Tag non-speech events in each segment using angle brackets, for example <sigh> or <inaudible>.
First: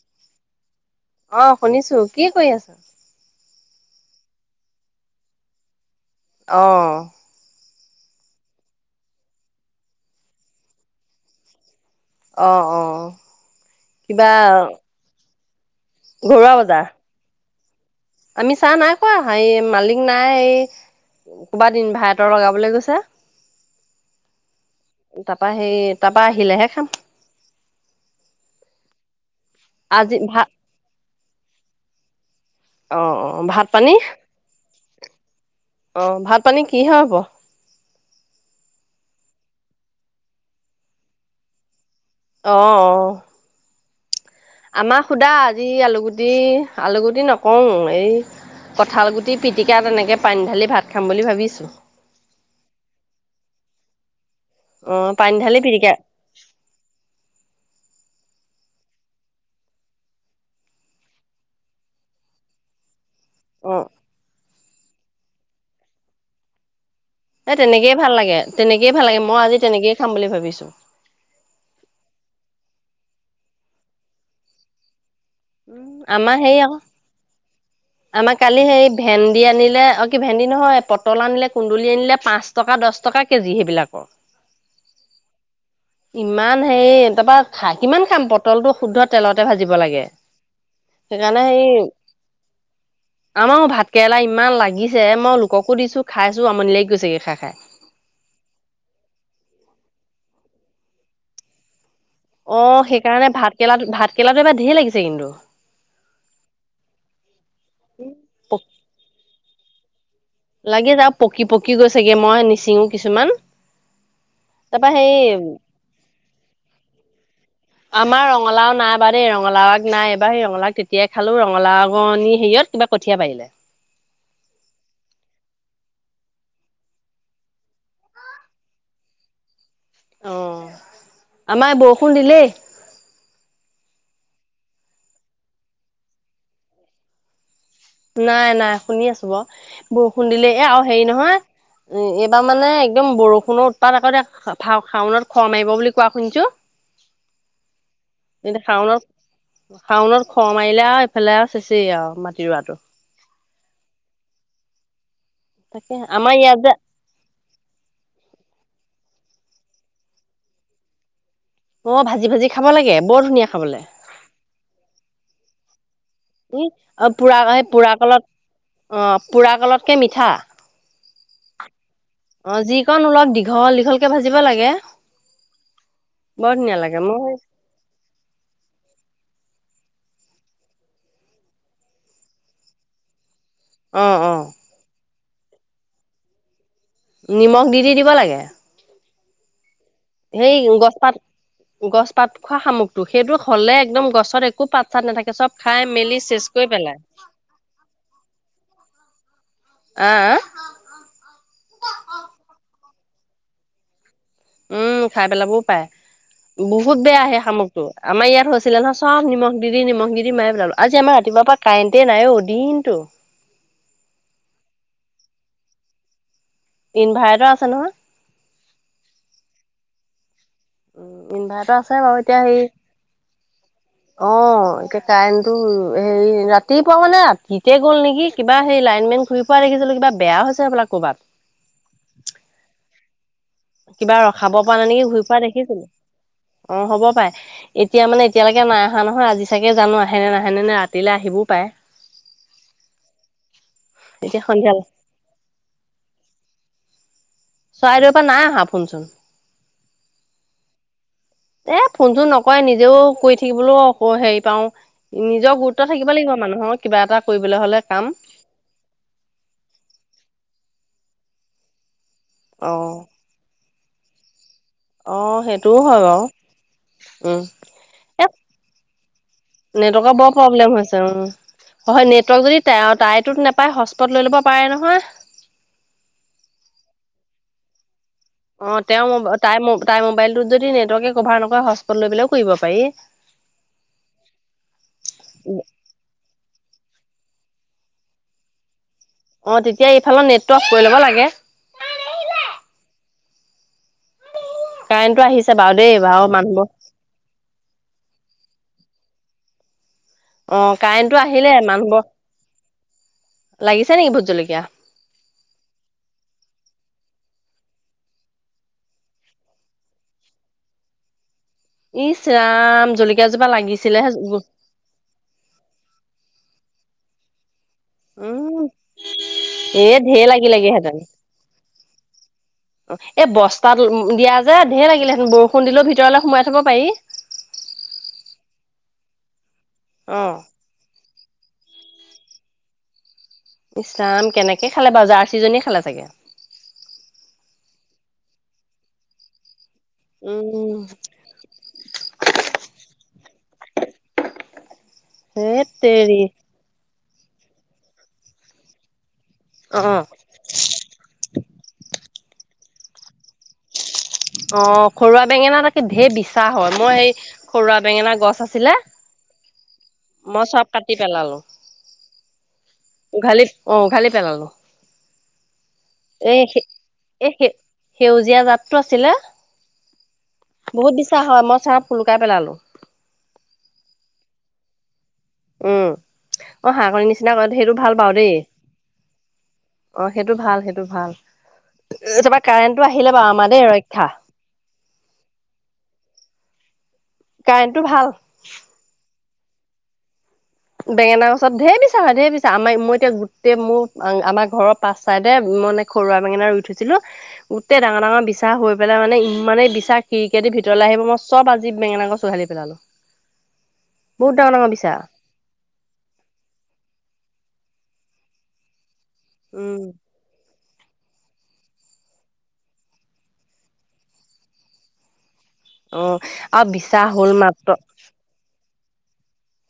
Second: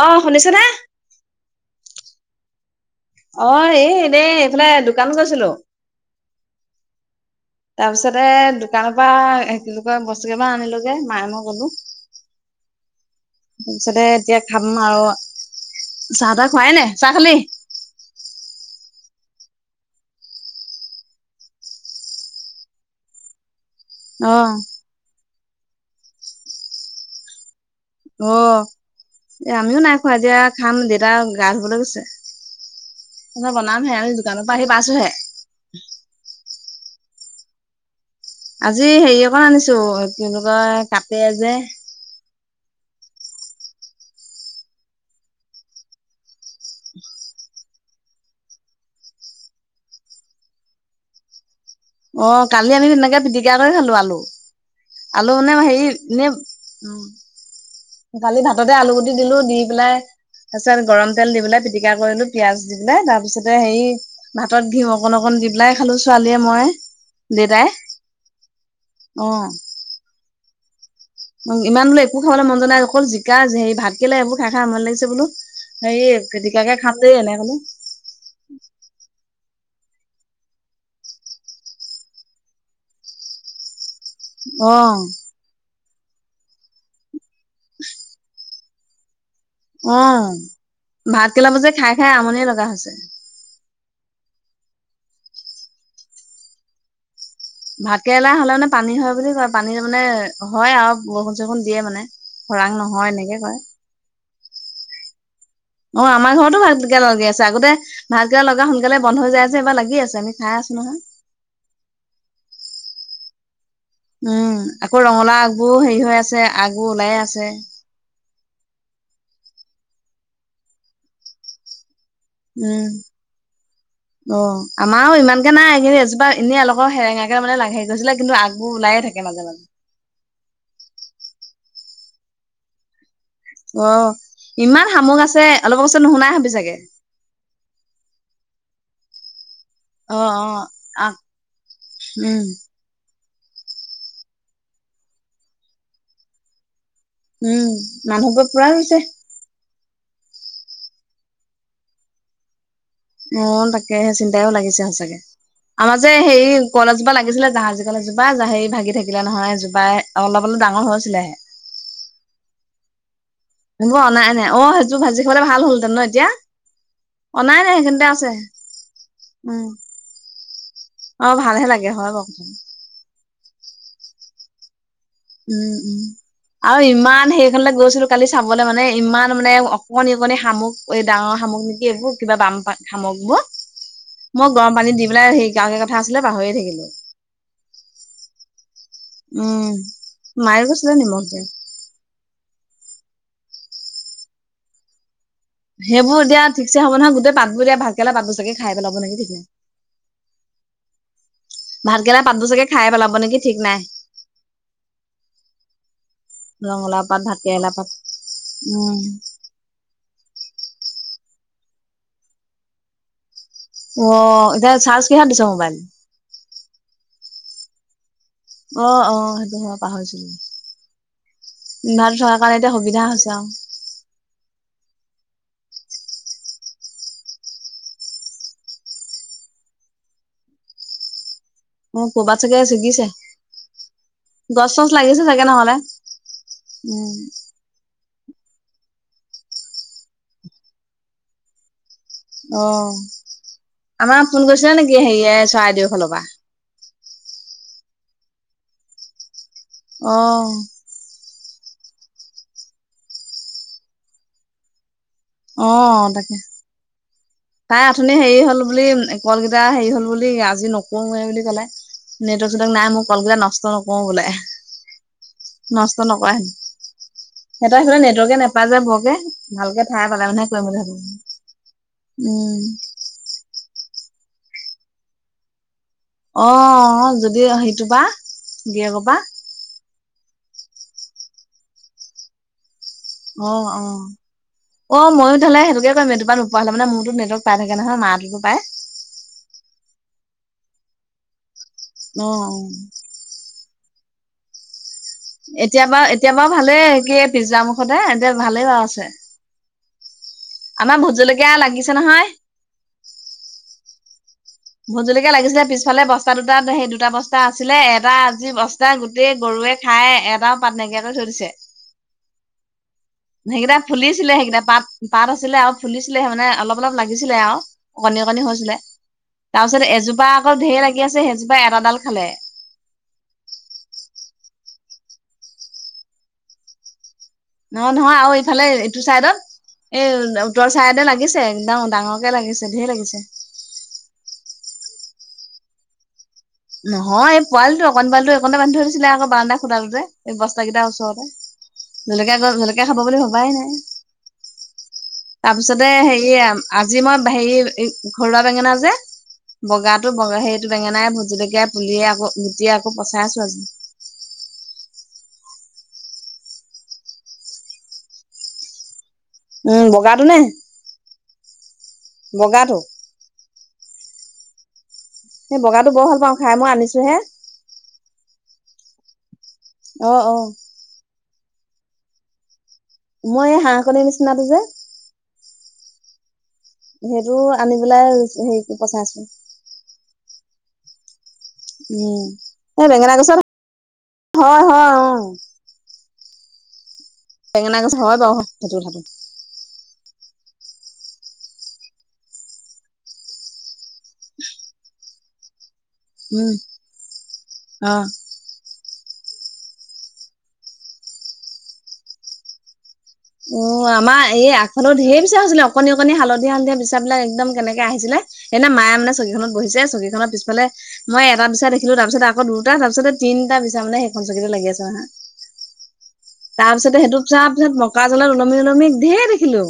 অ শুনিছ নে? অ শুনিছোঁ কি কৰি আছা? অ এই এনেই এইফালে দোকান গৈছিলো। অ তাৰপিছতে দোকানৰ পৰা কি বুলি কয় বস্তু কেইটামান আনিলোগে মায়ে মই গলো। অ অ তাৰপিছতে কিবা এতিয়া খাম আৰু। চাহ ঘৰুৱা তাহ খুৱাই বজাৰ নে চাহ খালি? আমি চাহ নাই খোৱা এই মালিক নাই এই ক'ৰবাত ইনভাৰ্টৰ লগাবলৈ গৈছে। অ তাৰপা সেই তাৰপৰা আহিলেহে খাম। অ এ আমিও নাই খোৱা আজি এতিয়া ভাত খাম দেউতা গা ধুবলৈ গৈছে অ অ ত ভাত বনামহে পানী আমি দু কামৰ পৰা আহি পাইছোহে। অ ভাত পানী কিহে হ'ব। আজি হেৰি অকণ আনিছো কি বুলি কয় কাটে যে অ অ আমাক সুদা আজি আলুগুটি আলুগুটি নকওঁ এই কঁঠালগুটি পিটিকা তেনেকৈ পানী ঢালি ভাত খাম বুলি ভাবিছোঁ। অ কালি আমি তেনেকে পিটিকা কৰি খালো আলু অ পানী আলু ঢালি মানে হেৰি পিটিকা এনে উম কালি ভাততে আলুগুটি দিলোঁ দি পেলাই। তাৰপিছত গৰম তেল দি পেলাই পিটিকা কৰিলোঁ পিয়াঁজ দি পেলাই তাত তাৰপিছতে অ হেৰি ভাতত ঘি অকন অকণ দি পেলাই খালো ছোৱালীয়ে মই এ দেউতাই তেনেকেইে ভাল লাগে তেনেকেইে ভাল লাগে অ মই আজি তেনেকেই খাম বুলি ভাবিছো। ইমান বোলো একো খাবলৈ মন যোৱা নাই অকল জিকা হেৰি ভাত কেৰেলা এইবোৰ খাই খাই আমনি লাগিছে বোলো। উম, হেৰি আমাৰ হেৰি আকৌ পিতিকাকে খাম দেই এনে হলে। আমাৰ কালি সৃই ভেন্দি আনিলে অ কি ভেন্দি নহয় পটল আনিলে কুন্দুলি আনিলে পাঁচ টকা দহ টকা কেজি সেইবিলাকৰ। অ' ইমান হেৰি তাৰাপা কিমান খাম পটলটো শুদ্ধত তেলতে ভাজিব অ লাগে সেইকাৰণে সেই হে আমনি লগা হৈছে। আমাৰ ভাত কেৰেলা ইমান লাগিছে মই লোককো দিছো খাইছো আমনি লাগি গৈছেগে খাই খাই। ভাতকেৰেলা হ'লে মানে পানী হয় বুলি কয় পানী মানে হয় আৰু বৰষুণ চৰষুণ দিয়ে মানে। অ খৰাং নহয় সেইকাৰণে এনেকে কয় ভাত কেৰেলা ভাত কেৰেলাটো এবাৰ ঢেৰ লাগিছে কিন্তু। অ আমাৰ ঘৰতো ভাতকেৰেলা লাগি আছে আগতে ভাতকেৰেলা লগা সোনকালে বন্ধ হৈ যাই যে এইবাৰ লাগি আছে। আমি খাই আছো লাগে নহয় যা পকি পকি গৈচেগে মই নিচিঙো কিছুমান। উম তাৰপা আকৌ সেই ৰঙালাও আগবোৰ হেৰি হৈ আছে আগবোৰ ওলাইে আছে। আমাৰ ৰঙালাও নাই বা দেই ৰঙালাও আগ নাই এবাৰ সেই ৰঙালাও তেতিয়াই খালো ৰঙালাও আগনি হেৰিয়ত উম কিবা কঠীয়া পাৰিলে। অ আমাৰো ইমানকে নাই কিন্তু এজোপা এনেই এলোকৰ সেৰেঙাকে লাগি গৈছিলে কিন্তু আগবোৰ ওলাইে থাকে। কে মাজে মাজে অ আমাৰ বৰষুণ দিলেই। অ ইমান শামুক আছে অলপ ওচৰত নুশুনাই হবি চাগে। নাই নাই শুনি আছো বাৰু। অ বৰষুণ অ দিলে এই আৰু হেৰি আহ নহয় উম এইবাৰ মানে একদম বৰষুণত তাত আগতে শাওনত খৰ মাৰিব বুলি কোৱা শুনিছোঁ। উম মানুহবোৰ পুৰা শাওনত ৰুইছে। শাওনত খৰ মাৰিলে আৰু এইফালে আৰু শেষেই আৰু মাটি ৰোৱাটো। অ তাকেহে চিন্তাইও লাগিছে সচাকৈ তাকে আমাৰ হে ইয়াত হেৰি যে কল এজোপা লাগিছিল জাহাজী কল ভাগি থাকিলে নহয় জোবাই অলপ অলপ ডাঙৰ হৈছিলেহে। অ ভাজি ভাজি খাব লাগে বৰ ধুনীয়া খাবলৈ। অ নাই নাই অ সেইবোৰ ভাজি খাব ভাল হ'লহতেন ন এতিয়া। অ অনাই নাই পুৰা সেইখিনিতে আছে উম কলত কৈ মিঠা। অ ভালহে লাগে হয় বাৰু। কথাটো। অ যিকণ অলপ দীঘল দীঘলকে ভাজিব লাগে। উম উম বৰ ধুনীয়া আৰু লাগে মই ইমান সে এখনৈ গৈছিলো কালি চাবলৈ মানে ইমান মানে অকণি অকণি শামুক এই ডাঙৰ শামুক নেকি এইবোৰ কিবা বাম পাম শামুকবোৰ অ অ মই গৰম পানী দি পেলাই হেৰি গাৱকে কথা আছিলে পাহৰিয়ে থাকিলো। নিমখ দি দি দিব লাগে। উম মায়ে কৈছিল নিমখ দিয়ে। গছ পাত খোৱা শামুকটো সেইটো হলে একদম গছত একো পাত চাত নাথাকে চব খাই মেলি সেইবোৰ এতিয়া চেচ কৰি ঠিকছে হব পেলাই নহয়, গোতে পাত বোৰ এতিয়া ভাতকেৰেলা ভালে পাতবোৰ চাগে খাই পেলাব নেকি। আহ ভাত কেৰেলা পাতবোৰ ছাগে খাই পেলাব নেকি ঠিক নাই। উম খাই পেলাবও পায়। বহুত ৰঙালাও পাত বেয়া হেই ভাতকেৰেলা শামুকটো পাত আমাৰ ইয়াত হৈছিলে নহয় উম চব নিমখ দি দি নিমখ দি দি মাৰি পেলালো আজি আমাৰ ৰাতিপুৱাৰ পৰা কাৰেণ্টে নাই অ দিনটো অ এতিয়া চাৰ্জ কিহত দিছ মোবাইল? ইনভাৰেৰ্টৰ আছে নহয়। অ অ সেইটো মই পাহৰিছো। উ আছে ইনভাৰ্টাৰ থকাৰ কাৰণে এতিয়া সুবিধা হৈছে আও। অঁ এতিয়া কাৰেণ্টটো হেৰি ৰাতিপুৱা মানে ৰাতিতে গ'ল নেকি কিবা হেৰি লাইন মেন ঘূৰি ফুৰা দেখিছিলোঁ কিবা বেয়া হৈছে হবলা ক'ৰবাত। অঁ কৰবাত চাগে চিঙিছে। কিবা ৰখাব পৰা নাই নেকি, ঘূৰি ফুৰা চাগে নহলে দেখিছিলো অ হ'ব উম পাই। এতিয়া মানে এতিয়ালেকে নাই আহা নহয়, আজি চাগে জানো আহেনে নাহেনে নে ৰাতিলে আহিবও পাৰে। অঁ, আমাৰ এতিয়া ফোন সন্ধিয়া কৰিছিলে নেকি হেৰিয় চৰাইদেউ ফালৰ পৰা? চৰাইদউৰ পৰা নাই আহা ফোন চোন। অঁ। এ ফোন চোন নকৰে নিজেও কৰি থাকিবলৈও আকৌ হেৰি পাওঁ। নিজৰ অ গুৰুত্ব থাকিব তাকে লাগিব মানুহৰ কিবা এটা কৰিবলে হ তাই অঠোনি হেৰি হল বুলি কল কেইটা হেৰি হ'ল বুলি আজি নকৰোৱে বুলি ক'লে, নেটৱৰ্ক চেটৰ্ক অ নাই মোৰ কল কেইটা নষ্ট ন নকৰোঁ বোলে। অঁ সেইটোও নষ্ট হয় বাৰু। নকৰা হেনো উম সিহঁতৰ সিফালে এ নেটৱৰ্কে নাপায় যে বৰকে ভালকে নেটৱৰ্কৰ ঠাই বৰ পালে মানেহে প্ৰব্লেম কৰিম হৈছে বুলি <inaudible> উম হয় নেটৱৰ্ক যদি উম তাইটোত নেপায় হস্পত লৈ ল'ব পাৰে নহয়। অঁ যদি সেইটো পা। অঁ গিৰিয়েকৰ তেওঁৰ পা ম তাই তাই মোবাইলটোত যদি নেটৱৰ্কে কভাৰ নকৰে হস্পত লৈ পেলাইও কৰিব পাৰি। অঁ অঁ। অ ময়ো তেতিয়া হলে সেইটোকে কৰিম, এইটো পা নোপোৱা হলে মানে মূৰটোত নেটৱৰ্ক পাই থাকে নহয় মাটোতো পাই। অ তেতিয়া এইফালৰ নেটটো অফ কৰি ল'ব লাগে। অঁ। কাৰেণ্টটো আহিছে এতিয়া দেই বাৰু এতিয়া বাৰু মানুহবোৰ। ভালেই সে কি পিজ্জা মুখতে এতিয়া ভালেই বাৰু আছে। অ আমাৰ কাৰেণ্টটো ভূত আহিলে জলকীয়া লাগিছে মানুহবোৰ নহয়। লাগিছে নেকি ভূত জলকীয়া? ভূত জলকীয়া লাগিছিলে পিছফালে বস্তা দুটাত সেই দুটা বস্তা আছিলে এটা আজি বস্তা গোট গোতেই গৰুৱে খায় এটাও পাত নাইকিয়া কৰি থৈ দিছে। ইছ ৰাম জলকি সেইকেইটা ফুলিছিলে সেইকেইটা পাত পাত আছিলে আও ফুলিছিলে মানে অলপ অলপ লাগিছিলে আও। অকণী অকণী উম হৈছিলে, তাৰপিছত এ ঢেৰ এজোপা অকল ধেই লাগিলেগেহেঁতেন। লাগি আছে সেইজোপা এটাডাল খালে। অ এই বস্তাত দিয়া যে ধেৰ লাগিলে হেঁতেন বৰষুণ দিলেও ভিতৰলে সোমাই থব পাৰি। নহ নহয় আৰু এইফালে এইটো চাইডত, এই অ ভিতৰ চাইডে লাগিছে একদম ডাঙৰকে লাগিছে ধেই লাগিছে। ইছ ৰাম কেনেকে খালে বাৰু! জাৰ্ছী জনীয়ে খালে চাগে। নহয় এই পোৱালটো অকণ পোৱালীটো একনতে বান্ধি থৈ দিছিলে আকৌ, বাৰা্ন্দা খোতাটোতে। এ উম। বস্তাকেইটাৰ ওচৰতে, জলকীয়া গছ জলকীয়া খাব বুলি ভবাই নাই। ধেত তাৰপিছতে তেৰি হেৰি আজি মই হেৰি ঘৰুৱা বেঙেনা যে অ বগাটো অ বগা সেইটো বেঙেনাই ভূত জলকীয়া কীয়া পুলিয়ে আকৌ গুটি আকৌ পচাইছো আজি। অঁ ঘৰুৱা বেঙেনা তাকে দেই বিছা হয় মই এই ঘৰুৱা বেঙেনা গছ আছিলে উম বগাটো নে মই চ'ব কাটি পেলালোঁ। বগাটো উঘালি অ' উঘালি পেলালোঁ। সেই বগাটো বৰ ভাল পাওঁ এই খাই মই আনিছোহে। এই সে সেউজীয়া জাত টো আছিলে অ', অ'। বহুত বিছা‌ হয়, মই চ'ব‌ সোলোকাই পেলালোঁ। মই এই হাঁহ কণীৰ নিচিনাটো যে উম, অ' হাঁহ কণীৰ নিচিনা কৰা সেইটো আনি ভাল পেলাই পাওঁ দেই। হেৰি পচাইছো। অ' সেইটো ভাল, সেইটো ভাল। উম। তাৰপা এই কাৰেণ্টটো বেঙেনা আহিলে বাৰু গছত আমাৰ দেই ৰৈক্ষা। হয়, হয় উম। বেঙেনা কাৰেণ্টটো গছত ভাল হয় বাৰু সেইটো কথাটো। বেঙেনা গচত ঢেৰ বিচা‌ হয়, ঢেৰ বিচাৰ আমাৰ মই এতিয়া গোটেই মোৰ আমাৰ ঘৰৰ পাঁচ ছাইদে মানে ঘৰুৱা বেঙেনা উম, ৰুই থৈছিলোঁ গোটেই ডাঙৰ অ'। ডাঙৰ বিছা বিছা হৈ পেলাই মানে ইমানেই বিচা, খিড়িকীৰে দি ভিতৰলৈ আহিব মই চ'ব আজি বেঙেনা গছ উঘালি পেলালোঁ। অ' আমাৰ ধেই আগফালেও ধেইৰ বিছা হৈছিল, অকণনি অকণনি হালধীয়া হালধিয়া বিছা বিলাক একম কেনেক আহিছিলে। সেইয়ে মায়ে মানে‌ চকিখনত উম, বহিছে চকী খনৰ পিছফালে মই এটা বিচা দেখিলোঁ। তাৰপিছত আকৌ দুটা তাৰ পিছত তিনিটা বিচা মানে সেইখন চকিতে লাগি আছে নহয়। অ আৰু তাৰ বিচা পিছতে সেইটোৰ হ'ল পিছত মাত্ৰ মকা জ্বলত ওলমি ওলমি ঢেৰ দেখিলোঁ।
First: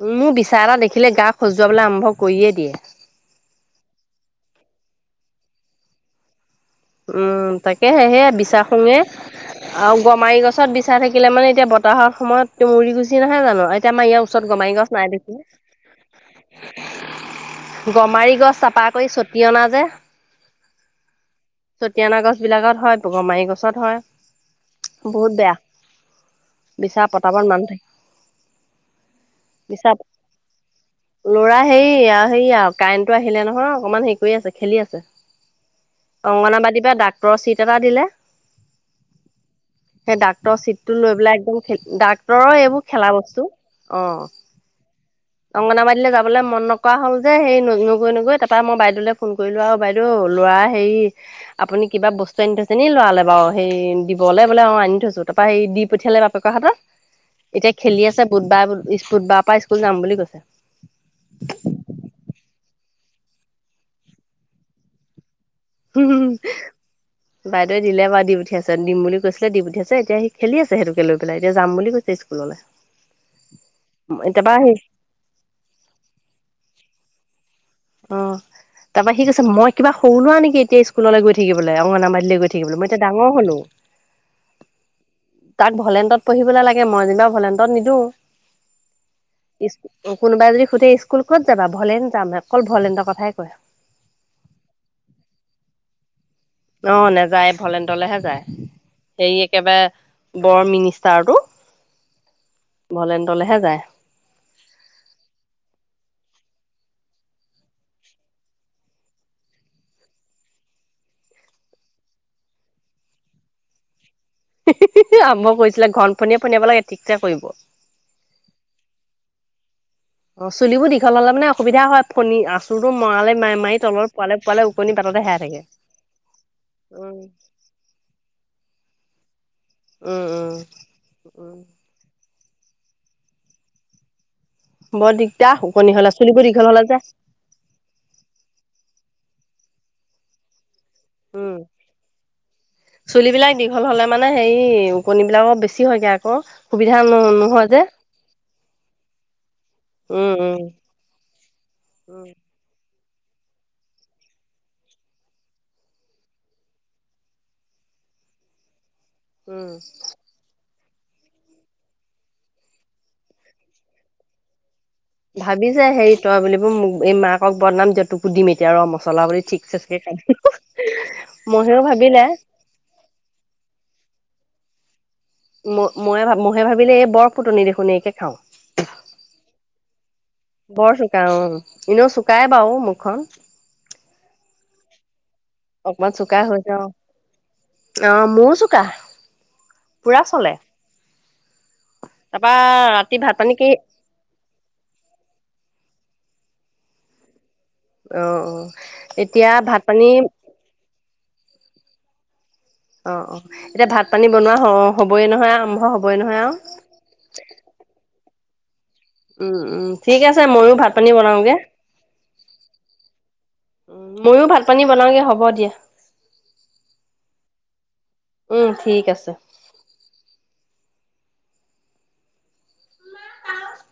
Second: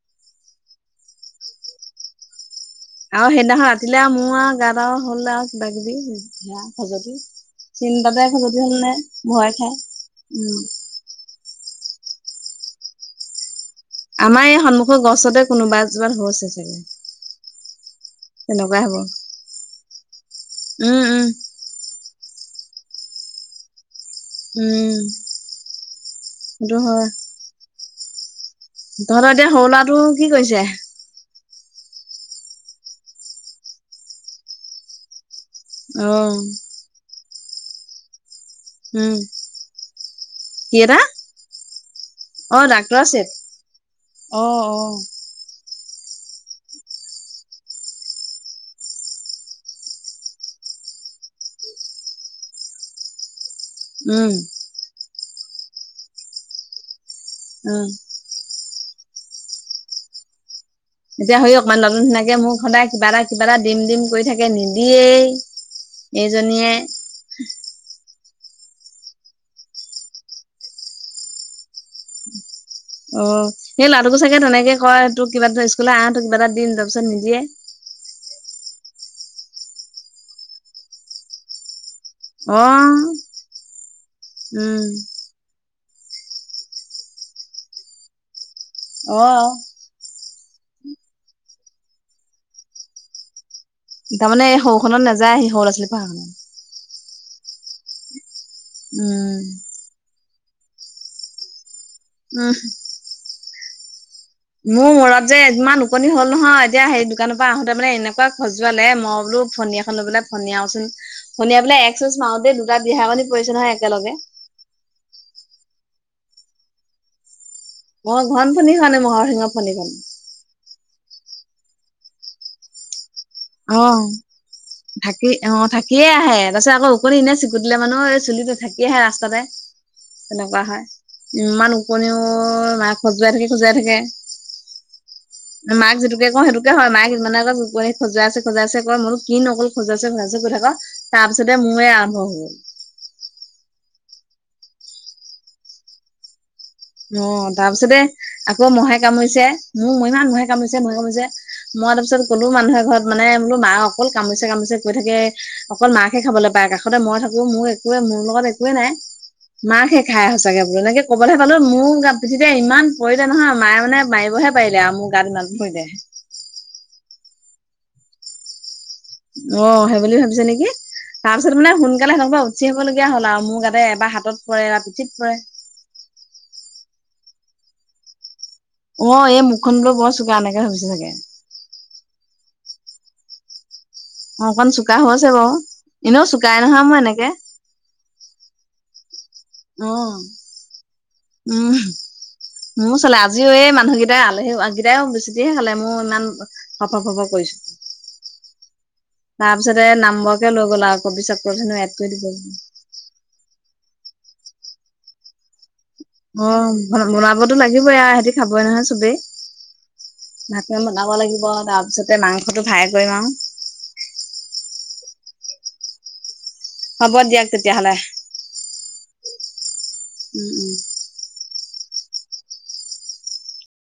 উম, মোৰ বিচাৰ এটা দেখিলে গা খজুৱাবলৈ আৰম্ভ কৰিয়ে দিয়ে। আৰু সেইদিনাখন ৰাতিলে আৰু মোৰ আৰু গাত আৰু হ'ল আৰু কিবা কিবি। খজুৱতি। উম, তাকে সেয়হে চিন্তাতে খজুৱতি হ'ল নে বিশছাখুঙে ভয় খাই আৰু গমাৰি উম। গছত বিছা বিচা থাকিলে মানে এতিয়া বতাহৰ সময়ত উৰি গুিছি নাহে জানো এতিয়া আমাৰ ইয়াৰ ওচৰত এই গমাৰি গছ সন্মুখৰ নাই দেখি। গছতে কোনোবা এজোপাত হৈছে চাগে গমাৰি গছ তেনেকুৱাই তাৰপা হ'ব। ছটি অনা যে উম, উম। চতিয়না গছ বিলাকত হয় গমাৰি গছত হয়। উম বহুত বেয়া সেইটো হয় বিচৰা পতাবত মানুহ থাকে তহঁতৰ এতিয়া সৰু বিচা ল'ৰাটো কি কৰিছে? ল'ৰা হেৰি আৰু হেৰি আৰু কাৰেণ্টটো আহিলে নহয়। অকমান হেৰি কৰি আছে খেলি আছে। অ অংগনাবাদীৰ পৰা ডাক্তৰৰ চিট এটা দিলে। উম। সেই ডাক্তৰৰ কি চিটতটো এটা লৈ পেলাই একদম, ডাক্তৰৰ অ এইবোৰ ডাক্তৰৰ খেলা চিট বস্তু। অ' অ' অ'। অংগনাবাদীলৈ যাবলৈ মন নকৰা হ'ল যে, সেই নগৈ-নগৈ, তাৰপৰা মই বাইদেউলে ফোন কৰিলোঁ আৰু বাইদেউ টোৰ ল'ৰাই হেৰি আপুনি কিবা বস্তু আনি থৈছে নি লৰালে বাৰু, সেই উম দিবলৈ বোলে, অ', আনি থৈছোঁ। তাৰপাৰ সেই দি পঠিয়ালে বাপেকৰ হাতত, এতিয়া উম। খেলি আছে। বুধবাৰ স্কুল বুধবাৰ পৰা স্কুল যাম বুলি কৈছে। এতিয়া হেই অকমান নতুন সিনাকে, মোক সদায় কিবা এটা কিবা এটা দিম দিম কৰি থাকে, নিদিয়েই। উম। এইজনীয়ে বাইদেউ দিলে বাৰ দি পঠিয়াইছে। দিম বুলি কৈছিলে, দি পঠিয়াইছে। এতিয়া সি খেলি আছে, সেইতোকে লৈ পেলাই। এতিয়া যাম বুলি কৈছে স্কুল ল'লে। অ' সেই ল'ৰাটোকো চাগে তেনেকে কয়, তোক কিবা এটা স্কুললৈ আহ, তোক কিবা এটা দিম, তাৰপিছত নিদিয়ে। অ' তাৰপৰা সি কৈছে, মই কিবা সৰু লোৱা নেকি এতিয়া স্কুললৈ গৈ থাকিবলৈ, অংগনাবাড়ি লৈ গৈ অ থাকিবলৈ। মই এতিয়া ডাঙৰ হলোঁ। উম তাক ভলেণ্টত পঢ়িবলে লাগে। মই যেনিবা ভলেণ্টত নিদিওঁ। অ' কোনোবাই যদি সুধে, স্কুল ক'ত যাবা? ভলেন্ত যাম, অকল ভলেণ্টৰ কথাই কয়। তাৰমানে, এই সৰু খনত নাযায়, এই সৰু লৰা-ছোৱালী পঢ়া খনত। অঁ', নেযায়, ভলেণ্টলৈহে যায়। হেৰি উম একেবাৰে বৰ মিনিষ্টাৰটো। উমহ ভলেণ্টলেহে যায়। মোৰ মূৰত যে, ইমান কণনি হ'ল নহয়। এতিয়া সেই দোকানৰ পৰা আহোতে মানে, এনেকুৱা খজুৱালে, মই বোলো ফনী এ ফণী এখন লৈ পেলাই ফণীয়াও চুন। ফণিয়াই পেলাই এক চুচ মাৰোটেই, দুটা বিহা ওকণি পৰিছে নহয়, একেলগে। <unintelligible> আৰম্ভ কৰিছিলে, ঘন ফনীয়ে ফণীয়াব লাগে, ঠিকচে পৰিব। মই ঘন ফনী খনে, মহৰ শিঙৰ ফনী খন অ', চুলিবোৰ দীঘল হ'লে মানে, অসুবিধা হয়। ফণী আচুৰতটো মৰালেই, মা অঁ থাকি, অঁ, থাকিয়ে আহে। তাৰপিছত আকৌ, ওকনি উম এনে চ ধুই দিলে মনুহৰ, এই চুলিটো থাকিয়ে আহে ৰাস্তাতে, উম উম তেনেকুৱা হয়। উম ইমান ওকণিও ই‌ মা খজুৱাই থাকে, খজুৱাই থাকে। বৰ দিগ মাক যিটোকে কওঁ, সেইটোকে হয়। মাক ইমানে আকৌ কু খজোৱাইছে-খজোৱাইছে কয়, মইনো কিনো অক'ল খজুৱাইছে-খজোৱাইছে কৈ থাক', তাৰ পিছতে মোৰ আৰম্ভ হৈ গ'ল। চুলি বিলাক দীঘল হ'লে মানে হেৰি, ওকণিবিলাক, অলপ বেছি হয়গে আক' অঁ, তাৰ পিছতে, আকৌ মহে কামুৰিছে, মোৰ ইমান উম মহে উম কামুৰিছে, মহে কামুৰিছে মই, তাৰপিছত উম গ'লো মানুহ এঘৰত মানে, বোলো মাক অকল কামুৰিচে-কামুৰিচে কৰি থাকে। অকল মাকহে খাবলৈ পায়। কাষতে মই থাকো, মোৰ একোৱে, মোৰ লগত একোৱে নাই। উম। মাকহে খাই সঁচাগে বোলো, এনেকে ক'বলে পালো, মোৰ পিঠিতে ইমান পৰিলে নহয়, মায়ে মানে, মাৰিবহে পাৰিলে আও মোক। ভাবিছে, হেৰি তই বুলি মোক, এই মাকক বদনাম দিয়া তোকো দিম, এ এতিয়া ৰ' মচলা বুলি অ ঠিক সেই চে বুলি খাইদো ভাবিছে <unintelligible> মইহেও ভাবিলে গুচি আহিব লগীয়া হ'ল আও, মোৰ গাতে এবাৰ হাতত পৰে, এবাৰ পিঠিত পৰে। ম-মই, ম'হে ভাবিলে, এই বৰ ফুটনি দেখোন, এইকে খাওঁ। অঁ, এই মুখখন বুলো বৰ চোকা, এনেকে হৈ গৈছে চাগে। অঁ। এনেও চুকাই বাও মুখখন। অ', অকন চুকা হৈছে বাও, এনেও চোকাই নহয় মই এনেকে অঁ, মোৰ চুকা অঁ, তাৰপা উম। মোৰ ৰাতি চলে ভাত আজিও পানী কি এই মানুহকেইটা তে আলহী সেকেইটাই বেছিকেহে খালে মোৰ ইমান ফৰ ফৰ কৰিছে। অ' অ' এতিয়া ভাত পানী কে লৈ গ'ল আক' পিছত পৰহিনো এড কৰি দিব অঁ অঁ, এতিয়া ভাত পানী বনোৱা হঁ হ'বই নহয় আৰম্ভ হ'ব। ওম বনাবতো লাগিবই আ সিহতি খাবই নহয় চবেই। উম, উম, ঠিক আছে ভাত ময়ো খিনি পানী বনাব লাগিব বনাওঁগে আও, তাৰ পিছতে মাংসটো ফ্ৰাই কৰিম আও ময়ো ভাত পানী বনাওঁগে হ'ব দিয়া। হ'ব দিয়ক তেতিয়াহ'লে। উম ঠিক আছে। উম উম <unintelligible>